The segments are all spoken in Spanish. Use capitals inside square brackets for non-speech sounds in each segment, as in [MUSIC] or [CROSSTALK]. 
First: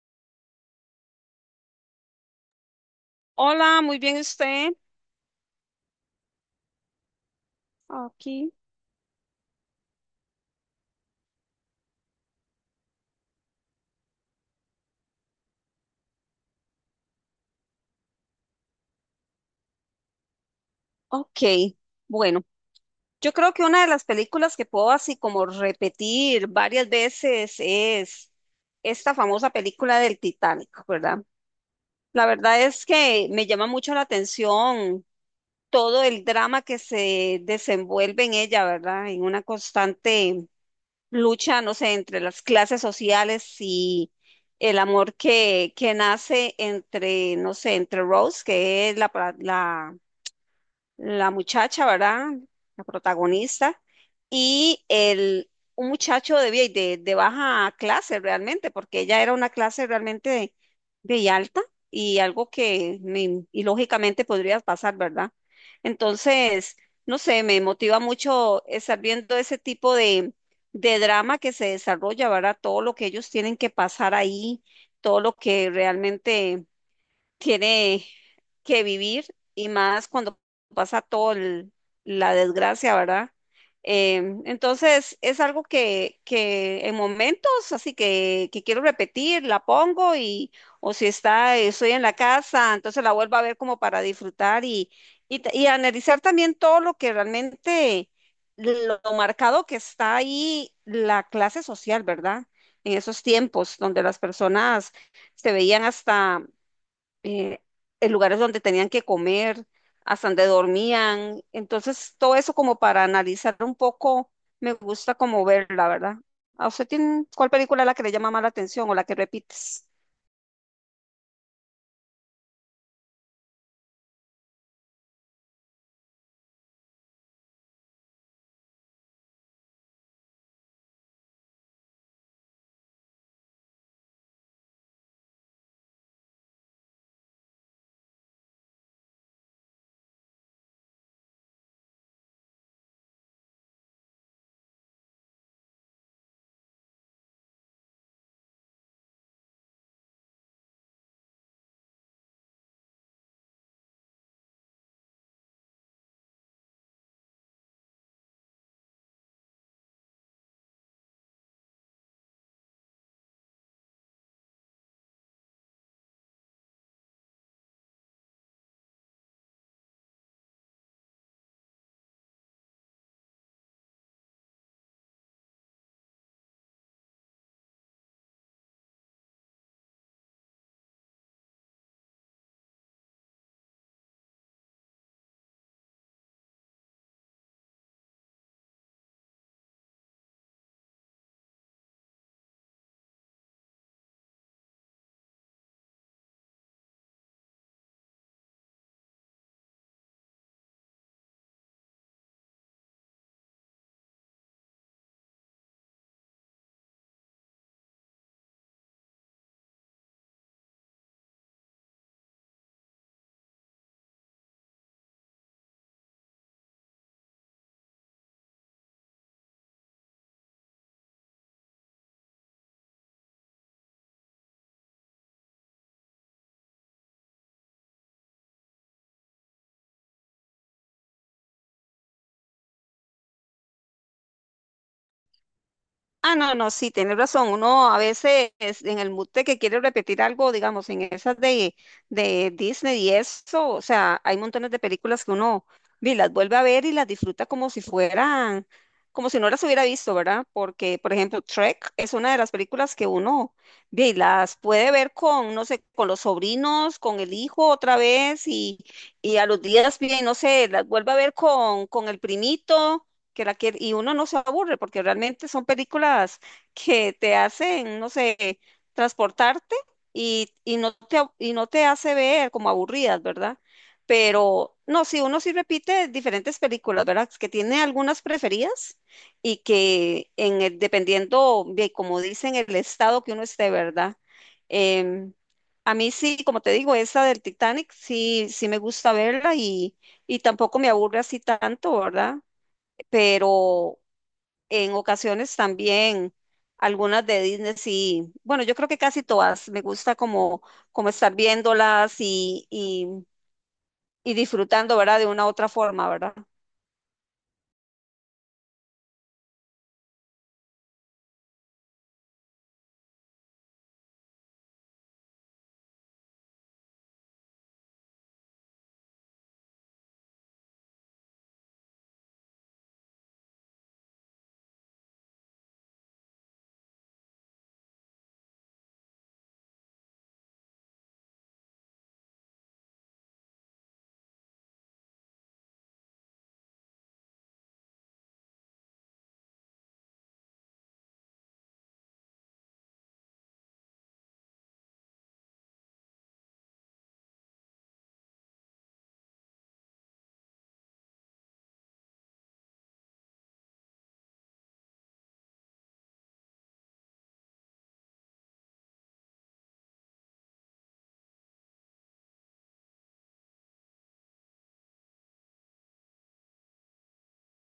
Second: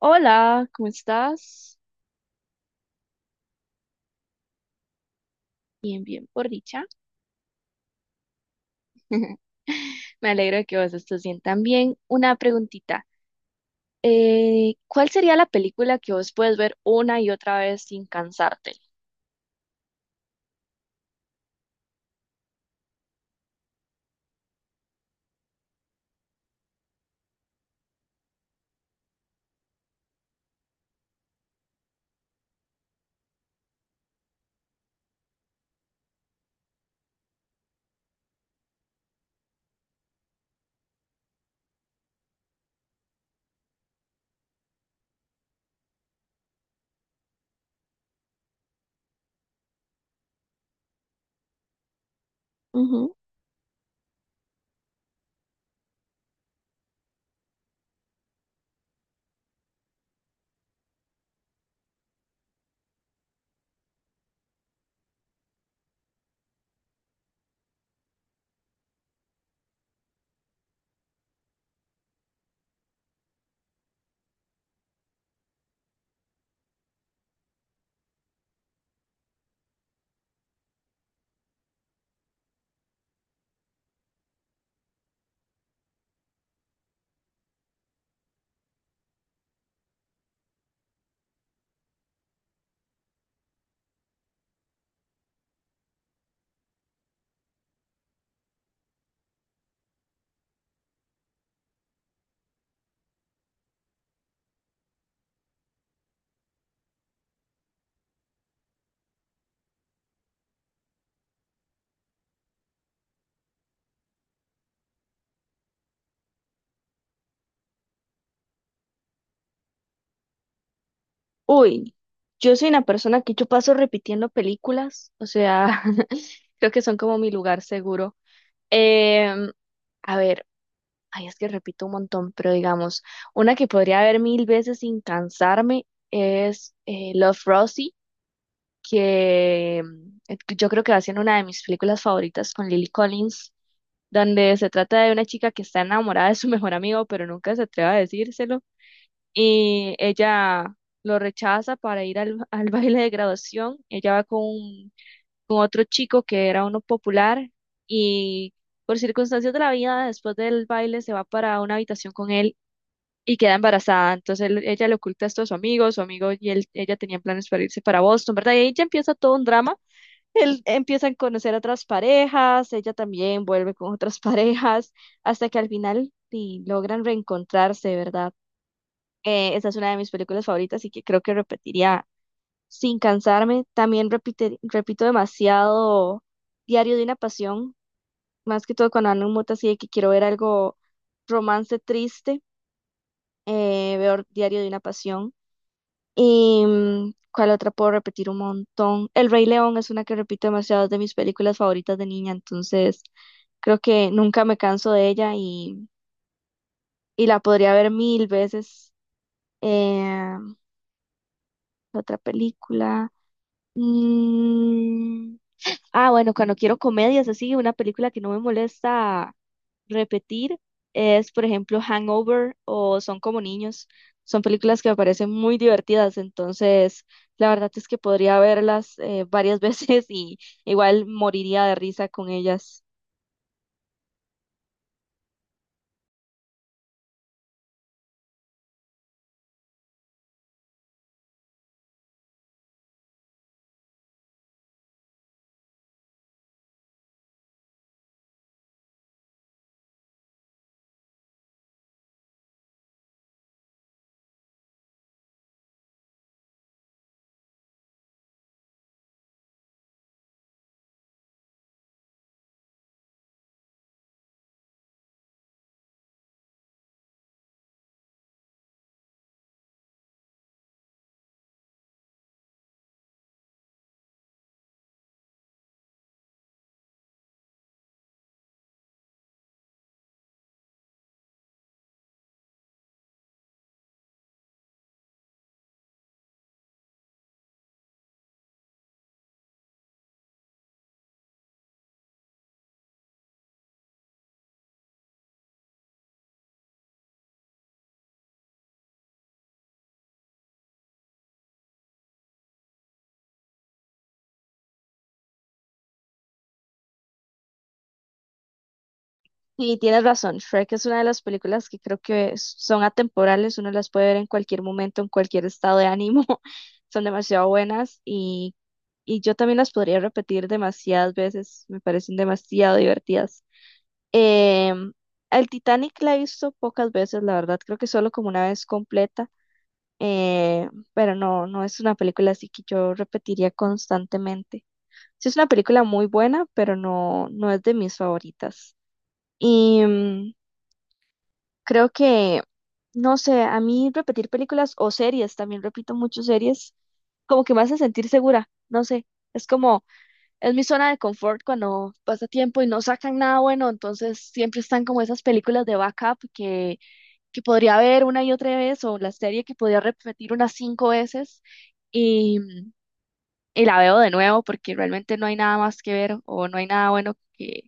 Hola, ¿cómo estás? Hola, muy bien usted. Bien, bien, por dicha. Aquí. [LAUGHS] Me alegro de que vos estés bien también. Una preguntita. ¿Cuál sería la película que vos puedes ver una y otra vez sin cansarte? Ok, bueno, yo creo que una de las películas que puedo así como repetir varias veces es esta famosa película del Titanic, ¿verdad? La verdad es que me llama mucho la atención todo el drama que se desenvuelve en ella, ¿verdad? En una constante lucha, no sé, entre las clases sociales y el amor que nace entre, no sé, entre Rose, que es la, la muchacha, ¿verdad? La Ujú. protagonista, y el, un muchacho de, de baja clase realmente, porque ella era una clase realmente de alta y algo que lógicamente podría pasar, ¿verdad? Entonces, no sé, me motiva mucho estar viendo ese tipo de drama que se desarrolla, ¿verdad? Todo lo que ellos tienen que pasar ahí, todo lo que realmente tiene que vivir y más cuando pasa la desgracia, ¿verdad? Eh, entonces es algo que en momentos así que quiero repetir, la pongo y o si está, estoy en la casa, entonces la vuelvo a ver como para disfrutar y, y analizar también todo lo que realmente, lo, lo marcado que está ahí la clase social, ¿verdad? En esos tiempos donde las personas se veían hasta eh, en lugares donde tenían que comer, hasta donde dormían. Entonces, todo eso como para analizar un poco, me gusta como verla, ¿verdad? ¿A usted tiene, cuál película es la que le llama más la atención o la que repites? Uy, yo soy una persona que yo paso repitiendo películas, o sea, [LAUGHS] Creo que son como mi lugar seguro. Em, a ver, ay, es que repito un montón, pero digamos, una que podría ver mil veces sin cansarme es Love, Rosie. Que yo creo que va siendo una de mis películas favoritas con Lily Collins, donde se trata de una chica que está enamorada de su [LAUGHS] mejor amigo, pero nunca se atreve a decírselo, y ella lo rechaza para ir al, [LAUGHS] al baile de graduación. Ella va con otro chico que era uno popular, y por circunstancias de la vida, después del baile se va para una habitación con él. Y queda embarazada. Entonces ella le oculta esto a su amigo. Su amigo y ella tenían planes para irse para Boston, ¿verdad? Y ahí ya empieza todo un drama. Él empieza a conocer a otras parejas, ella también vuelve con otras [LAUGHS] parejas, hasta que al final sí, logran reencontrarse, ¿verdad? Esa es una de mis películas favoritas y que creo que repetiría sin cansarme. También repito demasiado Diario de una Pasión, más que todo cuando ando en mood así de que quiero ver algo romance triste. Veo Diario de una Pasión. Y ¿cuál otra puedo repetir un montón? El Rey León es una que repito demasiado, es de mis películas favoritas de niña, entonces creo que nunca me canso de ella, y la podría ver mil veces. Eh, Otra película. Mm, ah, bueno, cuando quiero comedias así, una película que no me molesta repetir es, por ejemplo, Hangover o Son como niños. Son películas que me parecen muy divertidas, entonces la verdad es que podría verlas varias [LAUGHS] veces, y igual moriría de risa con ellas. Ah, no, no, sí, tienes razón. Uno a veces en el mood de que quiere repetir algo, digamos, en esas de Disney y eso, o sea, hay montones de películas que uno vi, las vuelve a ver y las disfruta como si fueran, como si no las hubiera visto, ¿verdad? Porque, por ejemplo, Trek es una de las películas que uno vi, las puede ver con, no sé, con los sobrinos, con el hijo otra vez y a los días, bien, no sé, las vuelve a ver con el primito que la quiere, y uno no se aburre porque realmente son películas que te hacen, no sé, transportarte y no te, y no te hace ver como aburridas, ¿verdad? Pero no, si uno sí repite diferentes películas, ¿verdad? Que tiene algunas preferidas y que en dependiendo de, como dicen, el estado que uno esté, ¿verdad? Em, a mí sí, como te digo, esa del Titanic sí, sí me gusta verla y tampoco me aburre así tanto, ¿verdad? Pero en ocasiones también algunas de Disney sí, bueno, yo creo que casi todas, me gusta como, como estar viéndolas y disfrutando, ¿verdad? De una u otra forma, ¿verdad? Y tienes razón, Shrek es una de las películas que creo que son atemporales, uno las puede ver en cualquier momento, en cualquier estado de ánimo, [LAUGHS] son demasiado buenas, y yo también las podría repetir demasiadas veces, me parecen demasiado divertidas. Em, el Titanic la he visto pocas veces, la verdad, creo que solo como una vez completa. Pero no, no es una película así que yo repetiría constantemente. Sí es una película muy buena, pero no, no es de mis favoritas. Y creo que, no sé, a mí repetir películas o series, también repito muchas series, como que me hace sentir segura, no sé, es como, es mi zona de confort. Cuando pasa tiempo y no sacan nada bueno, entonces siempre están como esas películas de backup, que podría ver una y otra vez, o la serie que podría repetir unas cinco veces, y, y la veo de nuevo porque realmente no hay nada más que ver, o no hay nada bueno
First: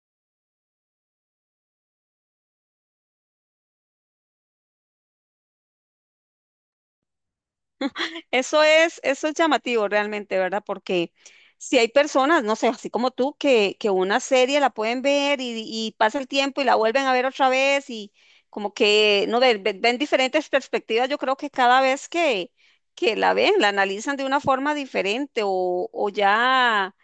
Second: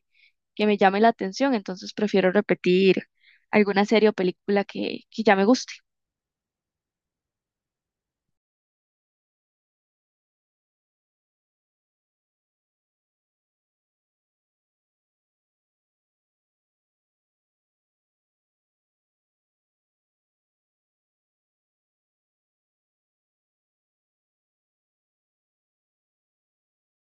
que me llame la atención. Entonces prefiero repetir alguna serie o película que ya me gusta. Eso es llamativo realmente, ¿verdad? Porque si hay personas, no sé, así como tú, que una serie la pueden ver y pasa el tiempo y la vuelven a ver otra vez y como que, no, ven diferentes perspectivas, yo creo que cada vez que la ven, la analizan de una forma diferente o ya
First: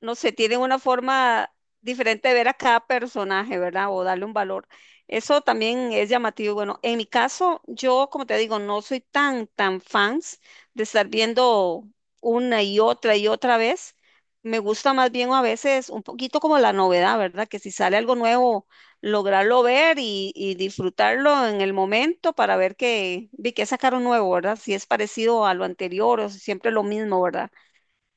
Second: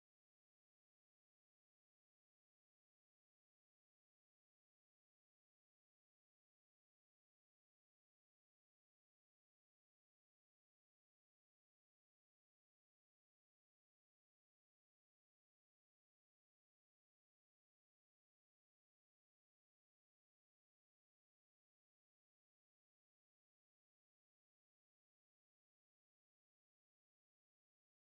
no sé, tienen una forma diferente de ver a cada personaje, ¿verdad? O darle un valor. Eso también es llamativo. Bueno, en mi caso, yo, como te digo, no soy tan, tan fans de estar viendo una y otra vez. Me gusta más bien a veces un poquito como la novedad, ¿verdad? Que si sale algo nuevo, lograrlo ver y disfrutarlo en el momento para ver que, vi que sacaron nuevo, ¿verdad? Si es parecido a lo anterior o si siempre lo mismo, ¿verdad?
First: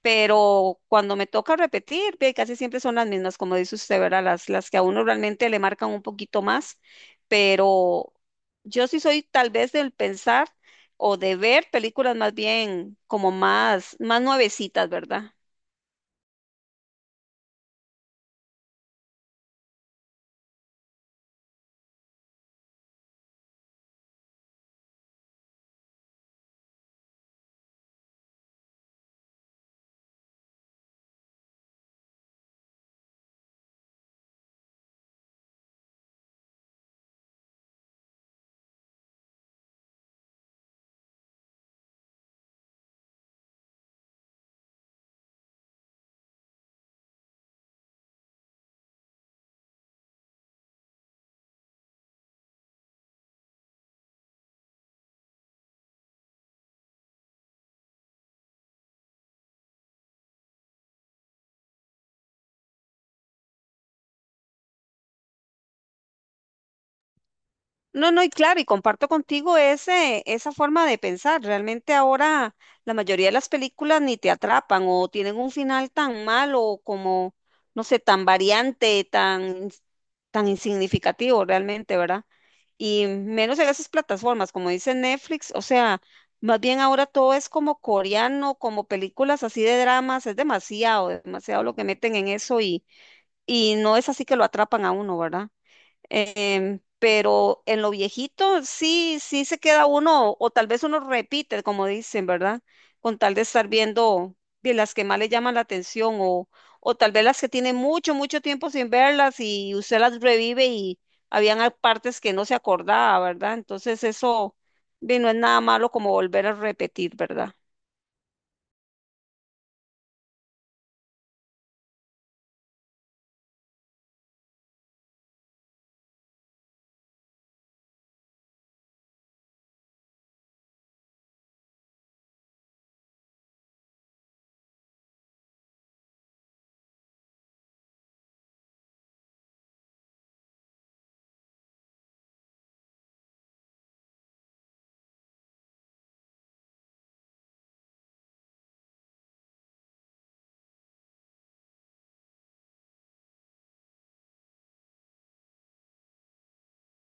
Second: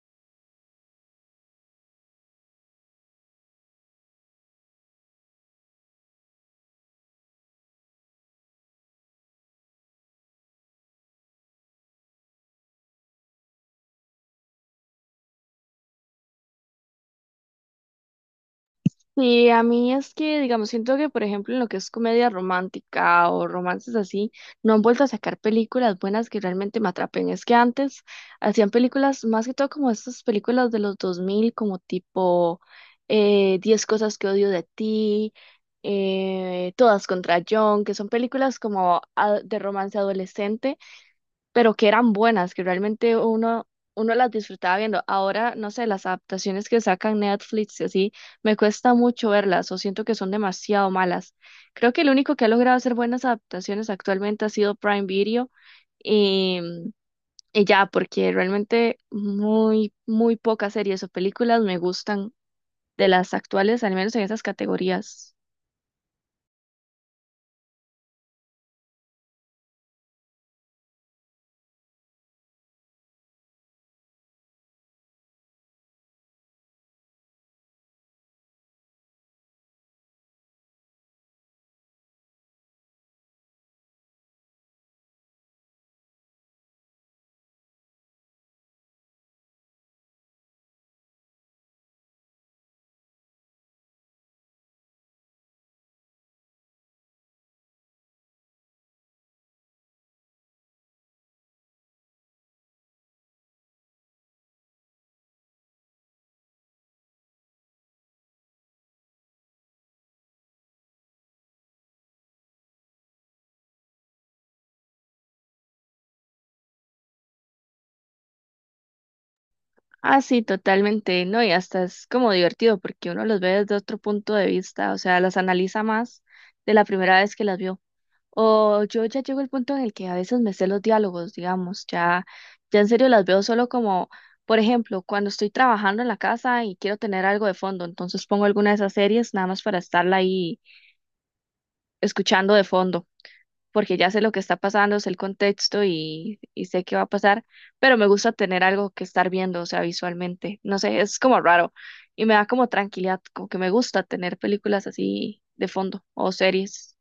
Pero cuando me toca repetir, ve, casi siempre son las mismas, como dice usted, ¿verdad? Las que a uno realmente le marcan un poquito más, pero yo sí soy tal vez del pensar o de ver películas más bien como más, más nuevecitas, ¿verdad? Sí, a mí es que, digamos, siento que, por ejemplo, en lo que es comedia romántica o romances así, no han vuelto a sacar películas buenas que realmente me atrapen. Es que antes hacían películas, más que todo como estas películas de los dos mil, como tipo 10 cosas que odio de ti, Todas contra John, que son películas como de romance adolescente, pero que eran buenas, que realmente uno las disfrutaba viendo. Ahora, no sé, las adaptaciones que sacan Netflix y así, me cuesta mucho verlas o siento que son demasiado malas. Creo que el único que ha logrado hacer buenas adaptaciones actualmente ha sido Prime Video, y, y ya, porque realmente muy, muy pocas series o películas me gustan de las actuales, al menos en esas categorías. No, no, y claro, y comparto contigo ese, esa forma de pensar. Realmente ahora la mayoría de las películas ni te atrapan o tienen un final tan malo o como, no sé, tan variante, tan, tan insignificativo realmente, ¿verdad? Y menos en esas plataformas, como dice Netflix, o sea, más bien ahora todo es como coreano, como películas así de dramas, es demasiado, demasiado lo que meten en eso y no es así que lo atrapan a uno, ¿verdad? Pero en lo viejito sí, sí se queda uno, o tal vez uno repite, como dicen, ¿verdad? Con tal de estar viendo de las que más le llaman la atención, o tal vez las que tiene mucho, mucho tiempo sin verlas y usted las revive y habían partes que no se acordaba, ¿verdad? Entonces eso, ve, no es nada malo como volver a repetir, ¿verdad? Ah, sí, totalmente, ¿no? Y hasta es como divertido porque uno los ve desde otro punto de vista, o sea, las analiza más de la primera vez que las vio. O yo ya llego al punto en el que a veces me sé los diálogos, digamos, ya, ya en serio las veo solo como, por ejemplo, cuando estoy trabajando en la casa y quiero tener algo de fondo, entonces pongo alguna de esas series nada más para estarla ahí escuchando de fondo, porque ya sé lo que está pasando, sé el contexto y sé qué va a pasar, pero me gusta tener algo que estar viendo, o sea, visualmente. No sé, es como raro, y me da como tranquilidad, como que me gusta tener películas así de fondo o series.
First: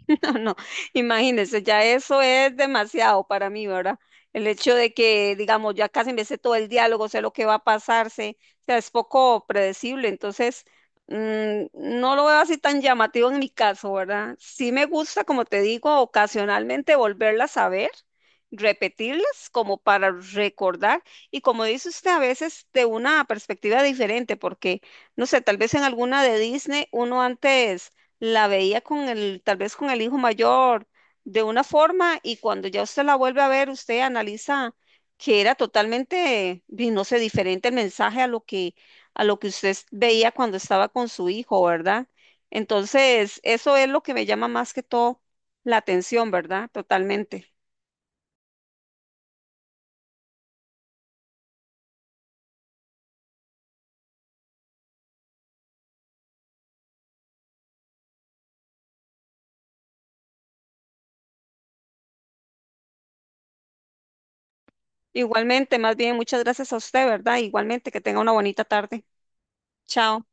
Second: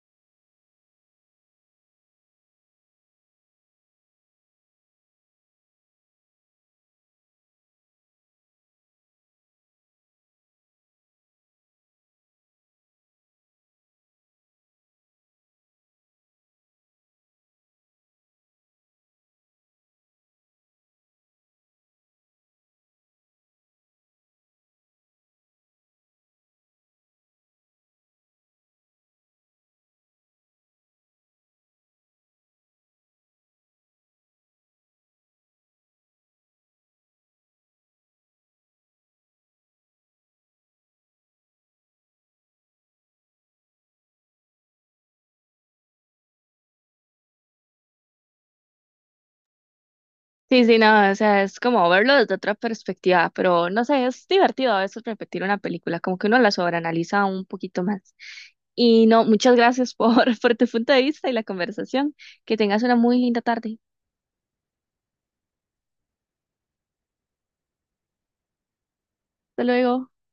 [LAUGHS] No, no, imagínese, ya eso es demasiado para mí, ¿verdad? El hecho de que, digamos, ya casi me sé todo el diálogo, sé lo que va a pasarse, o sea, es poco predecible, entonces no lo veo así tan llamativo en mi caso, ¿verdad? Sí me gusta, como te digo, ocasionalmente volverlas a ver, repetirlas como para recordar y como dice usted, a veces de una perspectiva diferente, porque, no sé, tal vez en alguna de Disney uno antes la veía con el, tal vez con el hijo mayor de una forma y cuando ya usted la vuelve a ver, usted analiza que era totalmente, di, no sé, diferente el mensaje a lo que veía cuando estaba con su hijo, ¿verdad? Entonces, eso es lo que me llama más que todo la atención, ¿verdad? Totalmente. Sí, sí, no, o sea, es como verlo desde otra perspectiva, pero no sé, es divertido a veces repetir una película, como que uno la sobreanaliza un poquito más. Y no, muchas gracias por, [LAUGHS] por tu punto de vista y la conversación. Que tengas una muy linda tarde. Igualmente, más bien, muchas gracias a usted, ¿verdad? Igualmente, que tenga una bonita tarde. Hasta luego. Chao.